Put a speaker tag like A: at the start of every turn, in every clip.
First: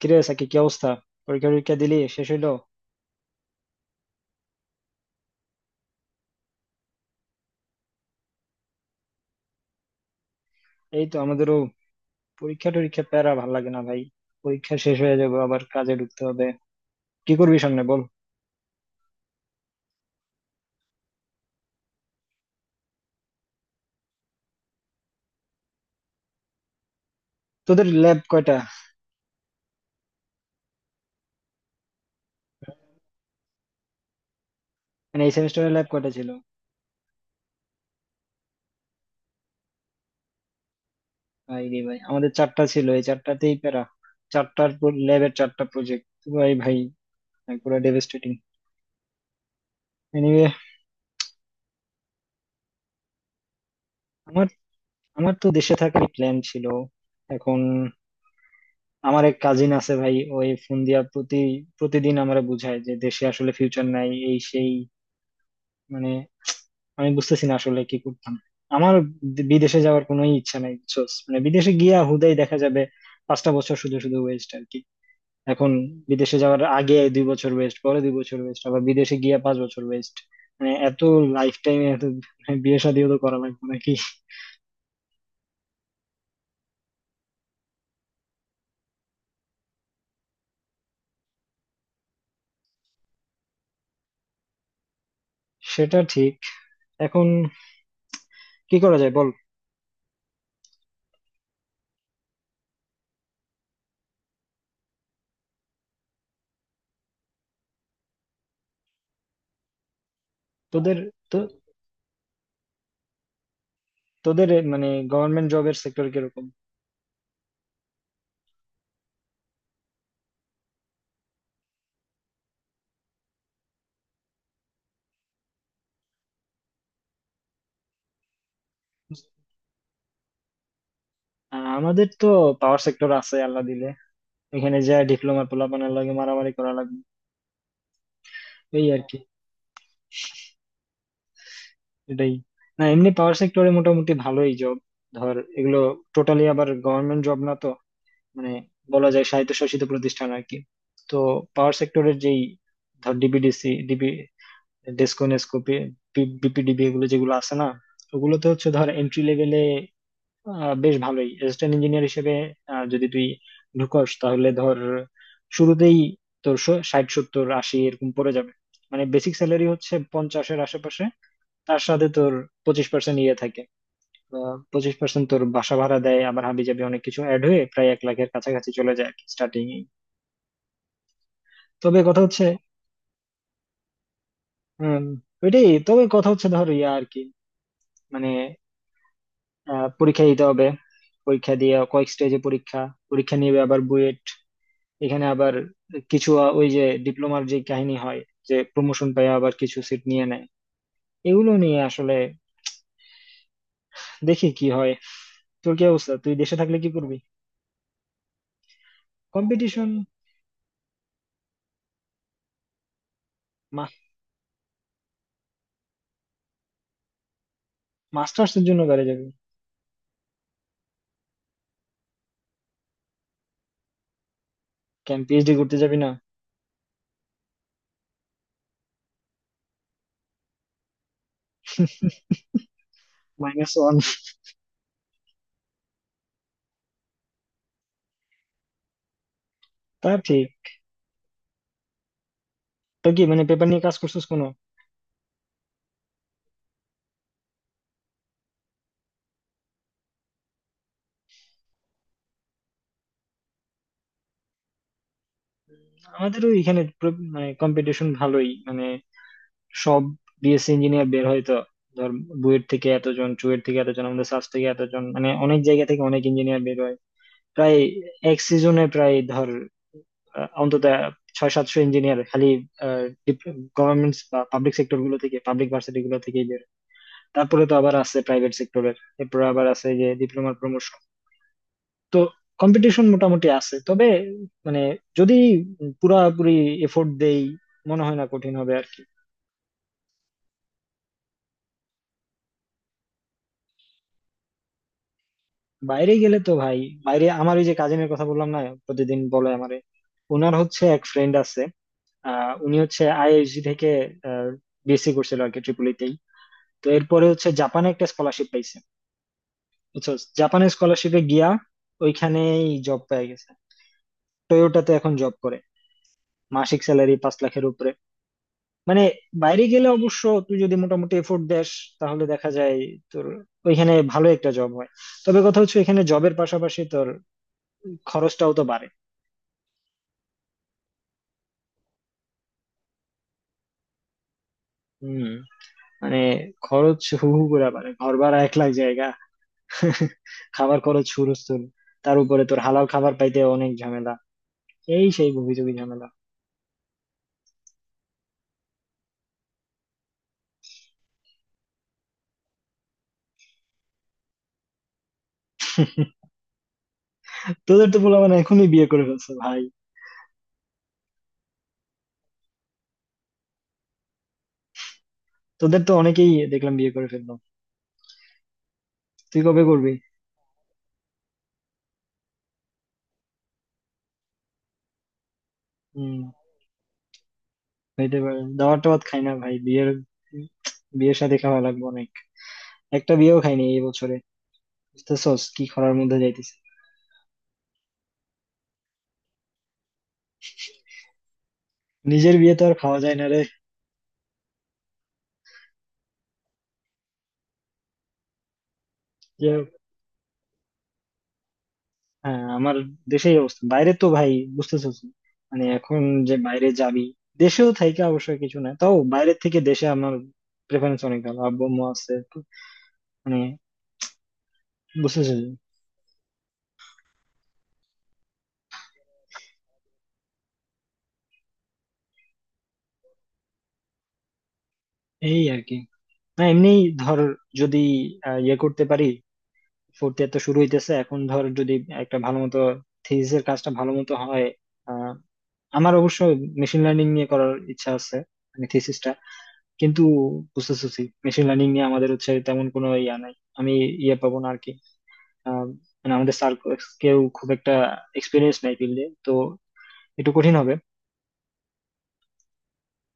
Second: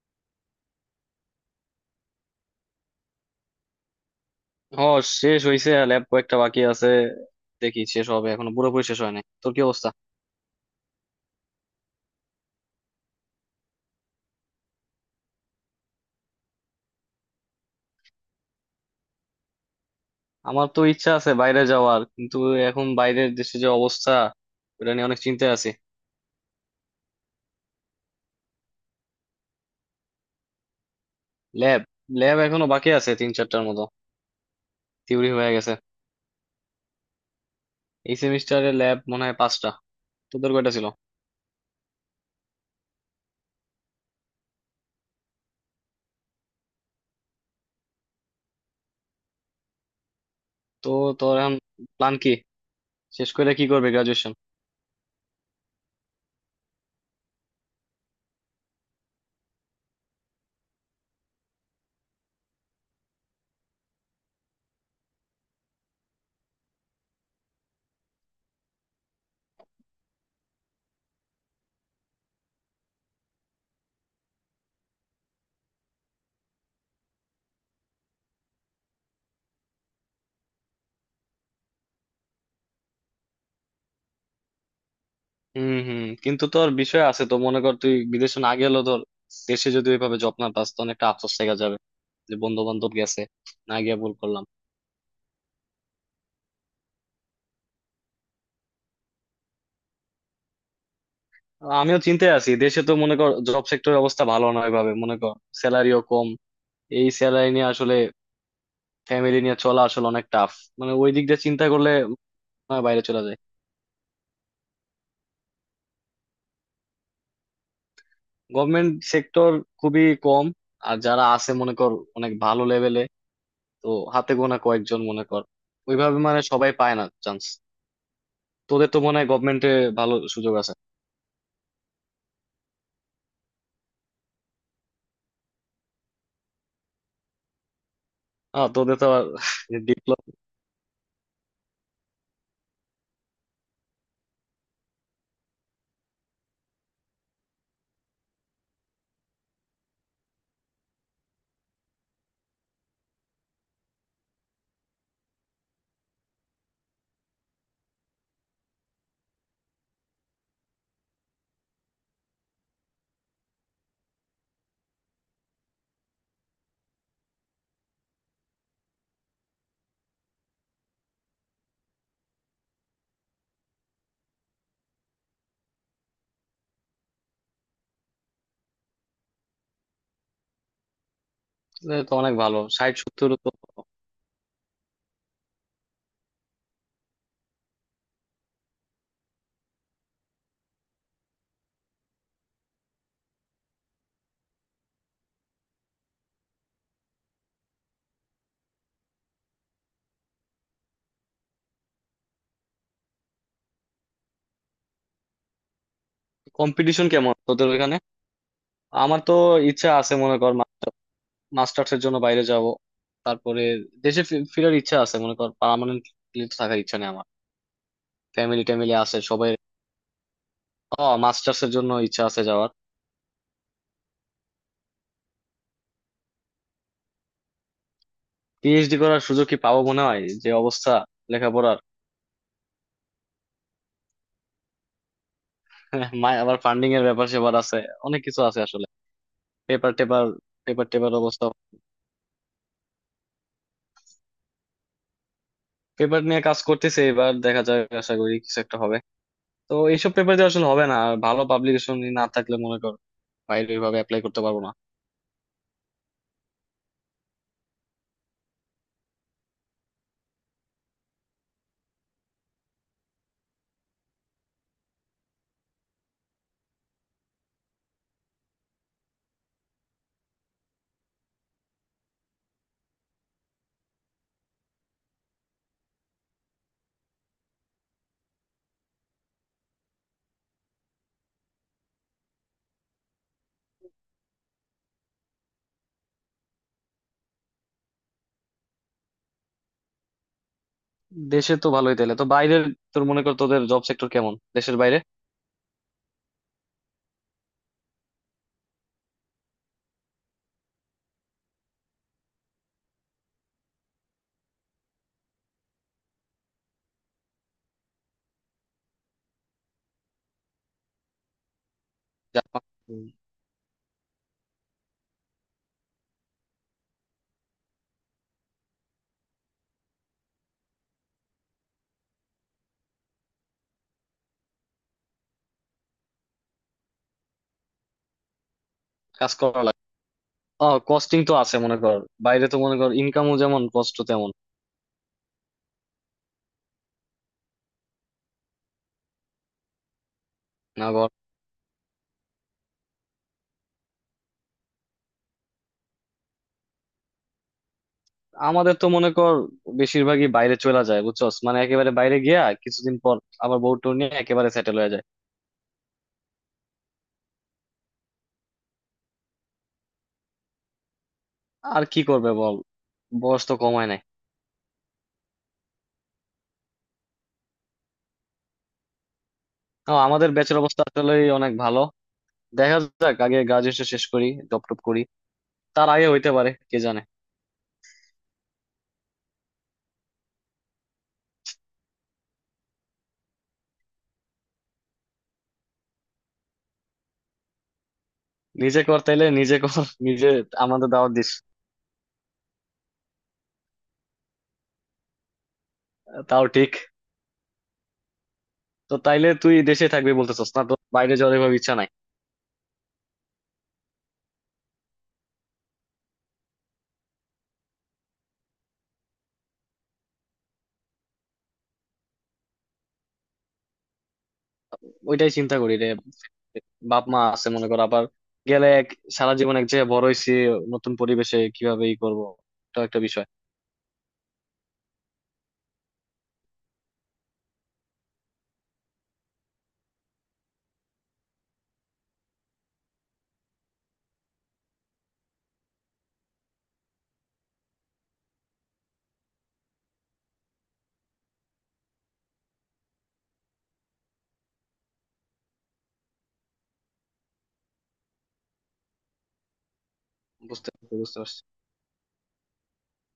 A: কিরে সাকি, কি অবস্থা? পরীক্ষা টরীক্ষা দিলি, শেষ হইলো?
B: ও, শেষ হয়েছে। ল্যাব কয়েকটা বাকি আছে। দেখি শেষ হবে, এখনো পুরোপুরি শেষ হয় নাই। তোর কি অবস্থা?
A: এই তো, আমাদেরও পরীক্ষা টরীক্ষা। প্যারা ভাল লাগে না ভাই। পরীক্ষা শেষ হয়ে যাবে, আবার কাজে ঢুকতে হবে। কি করবি সামনে বল।
B: আমার তো ইচ্ছা আছে বাইরে যাওয়ার, কিন্তু এখন বাইরের দেশে যে অবস্থা, ওটা নিয়ে অনেক চিন্তায় আছি।
A: তোদের ল্যাব কয়টা?
B: ল্যাব ল্যাব এখনো বাকি আছে তিন চারটার মতো।
A: মানে
B: থিওরি
A: এই
B: হয়ে গেছে।
A: সেমিস্টারের ল্যাব কয়টা ছিল?
B: এই সেমিস্টারে ল্যাব মনে হয় পাঁচটা। তোদের কয়টা ছিল?
A: ভাই রে ভাই, আমাদের চারটা ছিল, এই চারটাতেই প্যারা। চারটার ল্যাবের চারটা প্রজেক্ট। ভাই ভাই ভাই, পুরো ডেভাস্টেটিং। এনিওয়ে।
B: তো তোর এখন প্ল্যান কি? শেষ করে কি করবে, গ্রাজুয়েশন?
A: আমার আমার তো দেশে থাকার প্ল্যান ছিল। এখন আমার এক কাজিন আছে ভাই, ওই ফোন দিয়া প্রতিদিন আমারে বুঝায় যে দেশে আসলে ফিউচার নাই, এই সেই। মানে আমি বুঝতেছি না আসলে কি করতাম। আমার বিদেশে যাওয়ার কোনো ইচ্ছা নাই বুঝছোস, মানে বিদেশে গিয়া হুদাই দেখা যাবে 5টা বছর শুধু শুধু ওয়েস্ট আর কি। এখন বিদেশে যাওয়ার আগে 2 বছর ওয়েস্ট, পরে 2 বছর ওয়েস্ট, আবার বিদেশে গিয়া 5 বছর ওয়েস্ট। মানে এত, লাইফ টাইমে এত, মানে বিয়ে শাদিও তো করা লাগবে নাকি।
B: হুম হুম, কিন্তু তোর বিষয় আছে তো। মনে কর তুই বিদেশে না গেলেও তোর দেশে যদি ওইভাবে জব না পাস, তখন একটা আফসোস থেকে যাবে যে বন্ধু বান্ধব গেছে, না গিয়ে ভুল করলাম।
A: সেটা ঠিক। এখন কি করা যায় বল।
B: আমিও চিন্তায় আছি, দেশে তো মনে কর জব সেক্টরের অবস্থা ভালো নয় ভাবে। মনে কর স্যালারিও কম। এই স্যালারি নিয়ে আসলে ফ্যামিলি নিয়ে চলা আসলে অনেক টাফ। মানে
A: তোদের
B: ওই দিক
A: তো
B: দিয়ে চিন্তা করলে মনে হয় বাইরে চলে যায়।
A: তোদের এ মানে গভর্নমেন্ট জবের সেক্টর কিরকম?
B: গভর্নমেন্ট সেক্টর খুবই কম। আর যারা আছে মনে কর অনেক ভালো লেভেলে। তো হাতে গোনা কয়েকজন মনে কর, ওইভাবে মানে সবাই পায় না চান্স। তোদের তো মনে হয় গভর্নমেন্টে ভালো সুযোগ আছে।
A: আর আমাদের তো পাওয়ার সেক্টর আছে আল্লাহ দিলে। এখানে যা ডিপ্লোমা পোলাপানের লাগে, মারামারি করা লাগবে।
B: হ্যাঁ,
A: এই
B: তোদের
A: আর
B: তো
A: কি।
B: ডিপ্লোমা।
A: এটাই। না, এমনি পাওয়ার সেক্টরে মোটামুটি ভালোই জব। ধর এগুলো টোটালি আবার গভর্নমেন্ট জব না তো। মানে বলা যায় স্বায়ত্তশাসিত প্রতিষ্ঠান আর কি। তো পাওয়ার সেক্টরের যেই, ধর DPDC, DP, DESCO, NESCO, BPDB, এগুলো যেগুলো আছে না, ওগুলোতে হচ্ছে ধর এন্ট্রি লেভেলে বেশ ভালোই, অ্যাসিস্ট্যান্ট ইঞ্জিনিয়ার হিসেবে। যদি তুই ঢুকস তাহলে ধর শুরুতেই তোর 60 70 80 এরকম পড়ে যাবে। মানে বেসিক স্যালারি হচ্ছে পঞ্চাশের আশেপাশে, তার সাথে তোর 25% ইয়ে থাকে। 25% তোর বাসা ভাড়া দেয়, আবার হাবি জাবি অনেক কিছু অ্যাড হয়ে প্রায় 1 লাখের কাছাকাছি চলে যায় স্টার্টিং। তবে
B: তো
A: কথা
B: অনেক
A: হচ্ছে
B: ভালো, 60 70 তো।
A: উম, ওইটাই। তবে কথা হচ্ছে ধর ইয়া আর কি। মানে পরীক্ষা দিতে হবে। পরীক্ষা দিয়ে, কয়েক স্টেজে পরীক্ষা পরীক্ষা নিবে, আবার বুয়েট এখানে আবার কিছু ওই যে ডিপ্লোমার যে কাহিনী হয়, যে প্রমোশন পায়, আবার কিছু সিট নিয়ে নেয়। এগুলো নিয়ে আসলে দেখি কি হয়। তোর কি অবস্থা, তুই দেশে থাকলে কি
B: কম্পিটিশন
A: করবি?
B: কেমন তোদের ওখানে? আমার তো
A: কম্পিটিশন।
B: ইচ্ছা আছে, মনে কর মাস্টার্স এর জন্য বাইরে যাব। তারপরে দেশে ফিরার ইচ্ছা আছে, মনে কর পার্মানেন্টলি থাকার ইচ্ছা নেই আমার।
A: মাস্টার্স
B: ফ্যামিলি
A: এর জন্য
B: ট্যামিলি
A: গাড়ি
B: আছে
A: যাবি?
B: সবাই। ও, মাস্টার্স এর জন্য ইচ্ছা আছে যাওয়ার।
A: কেন, পিএইচডি করতে যাবি না?
B: পিএইচডি করার সুযোগ কি পাবো মনে হয়, যে অবস্থা লেখাপড়ার।
A: Minus one.
B: মায় আবার ফান্ডিং এর ব্যাপার সেবার আছে, অনেক কিছু আছে আসলে। পেপার
A: তা
B: টেপার।
A: ঠিক।
B: পেপার টেপার অবস্থা।
A: তো কি মানে, পেপার নিয়ে কাজ করছিস কোনো?
B: পেপার নিয়ে কাজ করতেছে, এবার দেখা যায়, আশা করি কিছু একটা হবে। তো এইসব পেপার দিয়ে আসলে হবে না, আর ভালো পাবলিকেশন না থাকলে মনে কর বাইরে ওইভাবে অ্যাপ্লাই করতে পারবো না।
A: আমাদেরও এখানে মানে কম্পিটিশন ভালোই, মানে সব বিএসসি ইঞ্জিনিয়ার বের হয় তো। ধর বুয়েট থেকে এতজন, চুয়েট থেকে এতজন, আমাদের সাস থেকে এতজন, মানে অনেক জায়গা থেকে অনেক ইঞ্জিনিয়ার বের হয়। প্রায় এক সিজনে প্রায় ধর অন্তত 6-700 ইঞ্জিনিয়ার খালি গভর্নমেন্ট বা পাবলিক সেক্টর গুলো থেকে, পাবলিক ভার্সিটি গুলো থেকে। তারপরে তো আবার আছে প্রাইভেট সেক্টরের। এরপরে আবার আছে যে ডিপ্লোমার প্রমোশন। তো কম্পিটিশন মোটামুটি আছে, তবে মানে যদি পুরাপুরি এফোর্ট দেই, মনে হয় না কঠিন হবে আর কি।
B: দেশে তো ভালোই তাহলে, তো বাইরের তোর মনে কর, তোদের জব সেক্টর কেমন দেশের বাইরে?
A: বাইরে গেলে তো ভাই, বাইরে আমার ওই যে কাজিনের কথা বললাম না, প্রতিদিন বলে আমারে, ওনার হচ্ছে এক ফ্রেন্ড আছে। উনি হচ্ছে আইএসজি থেকে বিএসসি করছিল আর কি, ট্রিপুলিতেই। তো এরপরে হচ্ছে জাপানে একটা স্কলারশিপ পাইছে, বুঝছো। জাপানের স্কলারশিপে গিয়া
B: যা।
A: ওইখানেই জব
B: হুম।
A: পেয়ে গেছে। টয়োটাতে এখন জব করে, মাসিক স্যালারি 5 লাখের উপরে। মানে বাইরে গেলে অবশ্য, তুই যদি মোটামুটি এফোর্ট দেস তাহলে দেখা যায় তোর ওইখানে ভালো একটা জব হয়। তবে কথা হচ্ছে এখানে জবের পাশাপাশি তোর খরচটাও তো বাড়ে।
B: কাজ করা লাগে। ও, কস্টিং তো আছে মনে কর, বাইরে তো মনে কর ইনকামও যেমন কষ্ট তেমন।
A: হুম। মানে খরচ হু হু করে বাড়ে, ঘর ভাড়া 1 লাখ জায়গা। খাবার
B: না
A: খরচ
B: কর।
A: হুরস্থুল। তার উপরে তোর হালাল খাবার পাইতে অনেক ঝামেলা, এই সেই গুবিজুবি ঝামেলা।
B: আমাদের তো মনে কর বেশিরভাগই বাইরে চলে যায় বুঝছস, মানে একেবারে বাইরে গিয়া কিছুদিন পর আবার বউ টু নিয়ে একেবারে সেটেল হয়ে যায়।
A: তোদের তো পোলাপান এখনই বিয়ে করে ফেলছে ভাই।
B: আর কি করবে বল, বয়স তো কমায় নাই।
A: তোদের তো অনেকেই দেখলাম বিয়ে করে ফেললো। তুই কবে করবি?
B: ও, আমাদের ব্যাচের অবস্থা আসলে অনেক ভালো। দেখা যাক, আগে গ্রাজুয়েশন শেষ করি, জব টপ করি, তার আগে
A: হম।
B: হইতে পারে কে জানে।
A: খাইতে পারে, দাবার টাবার খাই না ভাই, বিয়ের বিয়ের সাথে খাওয়া লাগবে অনেক। একটা বিয়েও খাইনি এই বছরে। বুঝতেছস কি খরার মধ্যে যাইতেছি।
B: নিজে কর তাইলে, নিজে কর নিজে, আমাদের দাওয়াত দিস।
A: নিজের বিয়ে তো আর খাওয়া যায় না রে।
B: তাও ঠিক। তো তাইলে
A: যে,
B: তুই দেশে থাকবি বলতেছস, না তো বাইরে যাওয়ার এভাবে ইচ্ছা নাই।
A: হ্যাঁ আমার দেশেই অবস্থা, বাইরে তো ভাই, বুঝতেছস, মানে এখন যে বাইরে যাবি, দেশেও থাইকে অবশ্যই কিছু না, তাও বাইরের থেকে দেশে আমার প্রেফারেন্স অনেক ভালো। আব্বু আম্মু আছে তো, মানে
B: ওইটাই
A: বুঝতেছস।
B: চিন্তা করি রে, বাপ মা আছে মনে কর, আবার গেলে এক, সারা জীবন এক জায়গায় বড় হয়েছি, নতুন পরিবেশে কিভাবে ই করবো, এটা একটা বিষয়।
A: এই আর কি। না, এমনি ধর, যদি ইয়ে করতে পারি। ফোর্থ ইয়ার তো শুরু হইতেছে, এখন ধর যদি একটা ভালো মতো থিসিসের কাজটা ভালো মতো হয়। আহ, আমার অবশ্য মেশিন লার্নিং নিয়ে করার ইচ্ছা আছে, মানে থিসিসটা। কিন্তু বুঝতেছি মেশিন লার্নিং নিয়ে আমাদের হচ্ছে তেমন কোনো ইয়া নাই। আমি ইয়ে পাবো না আর কি। আহ, মানে আমাদের স্যার কেউ খুব একটা এক্সপিরিয়েন্স নাই ফিল্ডে তো, একটু কঠিন
B: বুঝতে
A: হবে।
B: পারছি, বুঝতে পারছি।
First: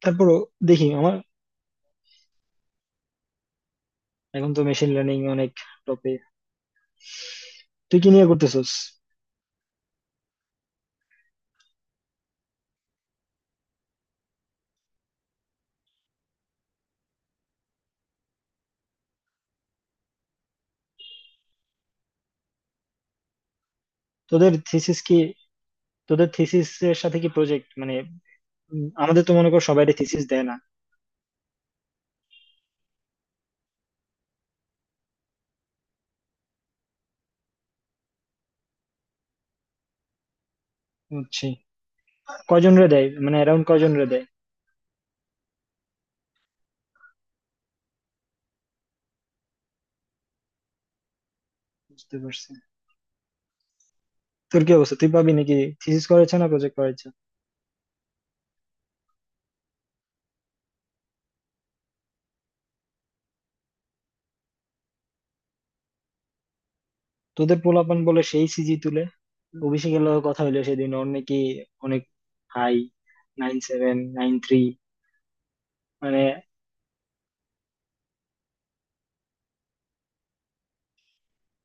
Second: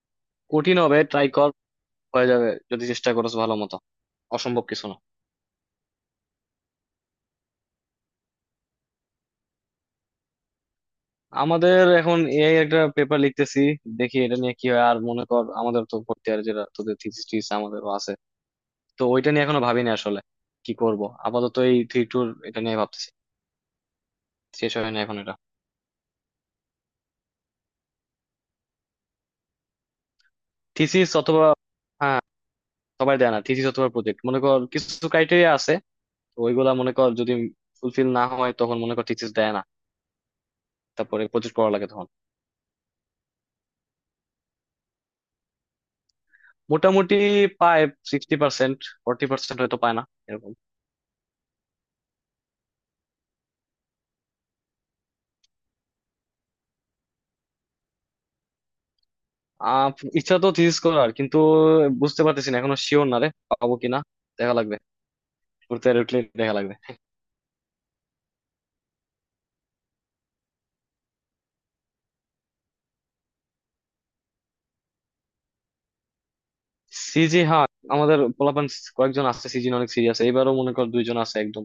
A: তারপরও
B: কঠিন
A: দেখি
B: হবে,
A: আমার।
B: ট্রাই কর, হয়ে যাবে যদি চেষ্টা করস ভালো মতো।
A: এখন তো
B: অসম্ভব কিছু
A: মেশিন
B: না।
A: লার্নিং অনেক টপে। তুই কি নিয়ে করতেছিস?
B: আমাদের এখন এআই একটা পেপার লিখতেছি, দেখি এটা নিয়ে কি হয়। আর মনে কর আমাদের তো ভর্তি, আর যেটা তোদের থিসিস টিসিস আমাদেরও আছে। তো ওইটা নিয়ে এখনো ভাবিনি আসলে কি করব। আপাতত এই থ্রি টুর এটা নিয়ে ভাবতেছি।
A: তোদের
B: শেষ হয়
A: থিসিস
B: না এখন
A: কি?
B: এটা।
A: তোদের থিসিস এর সাথে কি প্রজেক্ট মানে? আমাদের তো মনে করো সবাই থিসিস দেয় না।
B: থিসিস অথবা, হ্যাঁ, সবাই দেয় না। থিসিস অথবা প্রজেক্ট, মনে কর কিছু ক্রাইটেরিয়া আছে। তো ওইগুলা মনে কর যদি ফুলফিল না হয় তখন মনে কর থিসিস দেয় না, তারপরে
A: বুঝছি।
B: প্রজেক্ট করা লাগে তখন।
A: কজন রে দেয় মানে, অ্যারাউন্ড কজন রে দেয়?
B: মোটামুটি পায় 60%, 40% হয়তো পায় না, এরকম।
A: বুঝতে পারছি। তোর কি অবস্থা, তুই পাবি নাকি, থিসিস করেছে না প্রজেক্ট করেছে?
B: আহ ইচ্ছা তো থিসিস করার, কিন্তু বুঝতে পারতেছি না, এখনো শিওর না রে পাবো কিনা। দেখা লাগবে, ঘুরতে উঠলে দেখা লাগবে।
A: তোদের পোলাপান বলে সেই সিজি তুলে। অভিষেকের লগে কথা হইলো সেদিন, ওর নাকি অনেক হাই, 9.793, মানে
B: সিজি, হ্যাঁ। আমাদের পোলাপান কয়েকজন আছে সিজি অনেক সিরিয়াস, এবারও মনে কর দুইজন আছে একদম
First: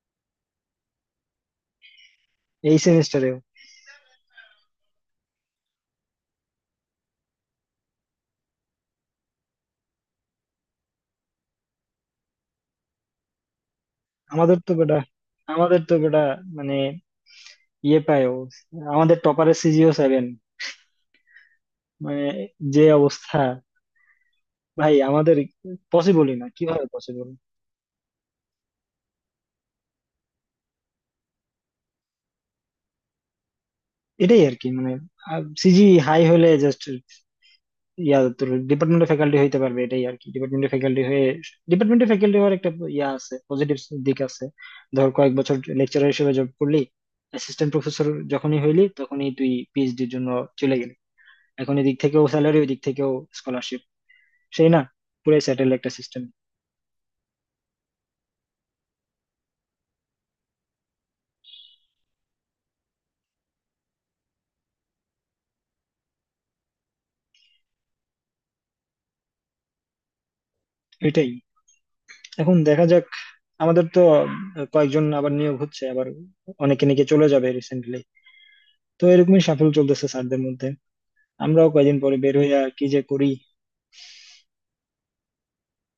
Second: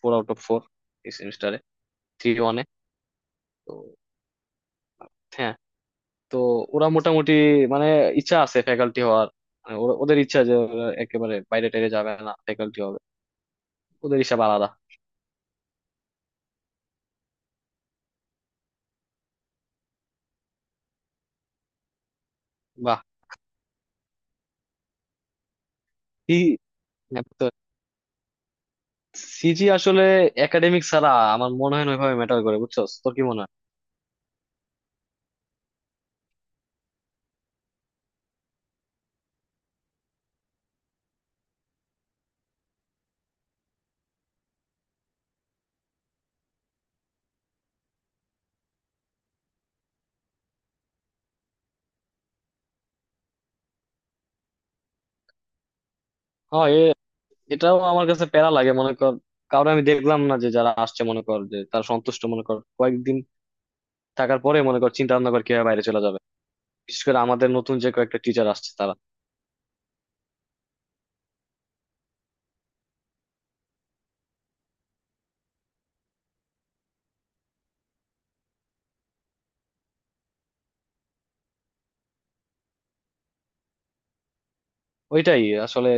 B: ফোর আউট অফ ফোর এই সেমিস্টারে, থ্রি ওয়ানে।
A: এই সেমিস্টারেও।
B: হ্যাঁ, তো ওরা মোটামুটি, মানে ইচ্ছা আছে ফ্যাকাল্টি হওয়ার, মানে ওদের ইচ্ছা যে ওরা একেবারে বাইরে টাইরে যাবে না, ফ্যাকাল্টি হবে। ওদের হিসাব
A: আমাদের
B: আলাদা।
A: তো বেটা আমাদের তো বেটা মানে ইয়ে পায় ও, আমাদের টপারের সিজিও 7, মানে যে
B: বাহ।
A: অবস্থা। ভাই আমাদের পসিবলই
B: কি?
A: না, কিভাবে
B: হ্যাঁ,
A: পসিবল।
B: তো সিজি আসলে একাডেমিক ছাড়া আমার মনে হয় না ওইভাবে ম্যাটার করে, বুঝছো? তোর কি মনে হয়?
A: এটাই আর কি, মানে সিজি হাই হলে জাস্ট ইয়া, তোর ডিপার্টমেন্টের ফ্যাকাল্টি হইতে পারবে, এটাই আর কি। ডিপার্টমেন্টের ফ্যাকাল্টি হয়ে, ডিপার্টমেন্টের ফ্যাকাল্টি হওয়ার একটা ইয়া আছে, পজিটিভ দিক আছে। ধর কয়েক বছর লেকচারার হিসেবে জব করলি, অ্যাসিস্ট্যান্ট প্রফেসর যখনই হইলি তখনই তুই পিএইচডির জন্য চলে গেলি। এখন এদিক থেকেও স্যালারি, ওই দিক থেকেও স্কলারশিপ, সেই না, পুরাই স্যাটেল একটা সিস্টেম।
B: হ্যাঁ, এটাও আমার কাছে প্যারা লাগে মনে কর, কারণ আমি দেখলাম না যে যারা আসছে মনে কর যে তারা সন্তুষ্ট, মনে কর কয়েকদিন থাকার পরে মনে কর চিন্তা ভাবনা কর কিভাবে বাইরে চলে যাবে, বিশেষ করে আমাদের নতুন যে কয়েকটা টিচার আসছে তারা।
A: এটাই। এখন দেখা যাক, আমাদের তো কয়েকজন আবার নিয়োগ হচ্ছে, আবার অনেকে নাকি চলে যাবে রিসেন্টলি। তো এরকমই সাফল্য চলতেছে স্যারদের মধ্যে। আমরাও কয়দিন পরে বের হইয়া কি যে করি।
B: ওইটাই আসলে,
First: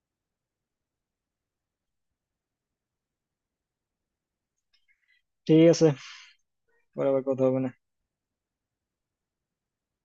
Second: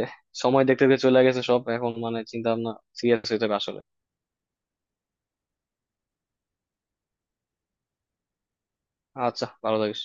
B: সময় দেখতে দেখতে চলে গেছে সব, এখন মানে চিন্তা ভাবনা সিরিয়াস হয়ে যাবে আসলে।
A: ঠিক আছে, পরে আবার কথা হবে না।
B: আচ্ছা, ভালো থাকিস।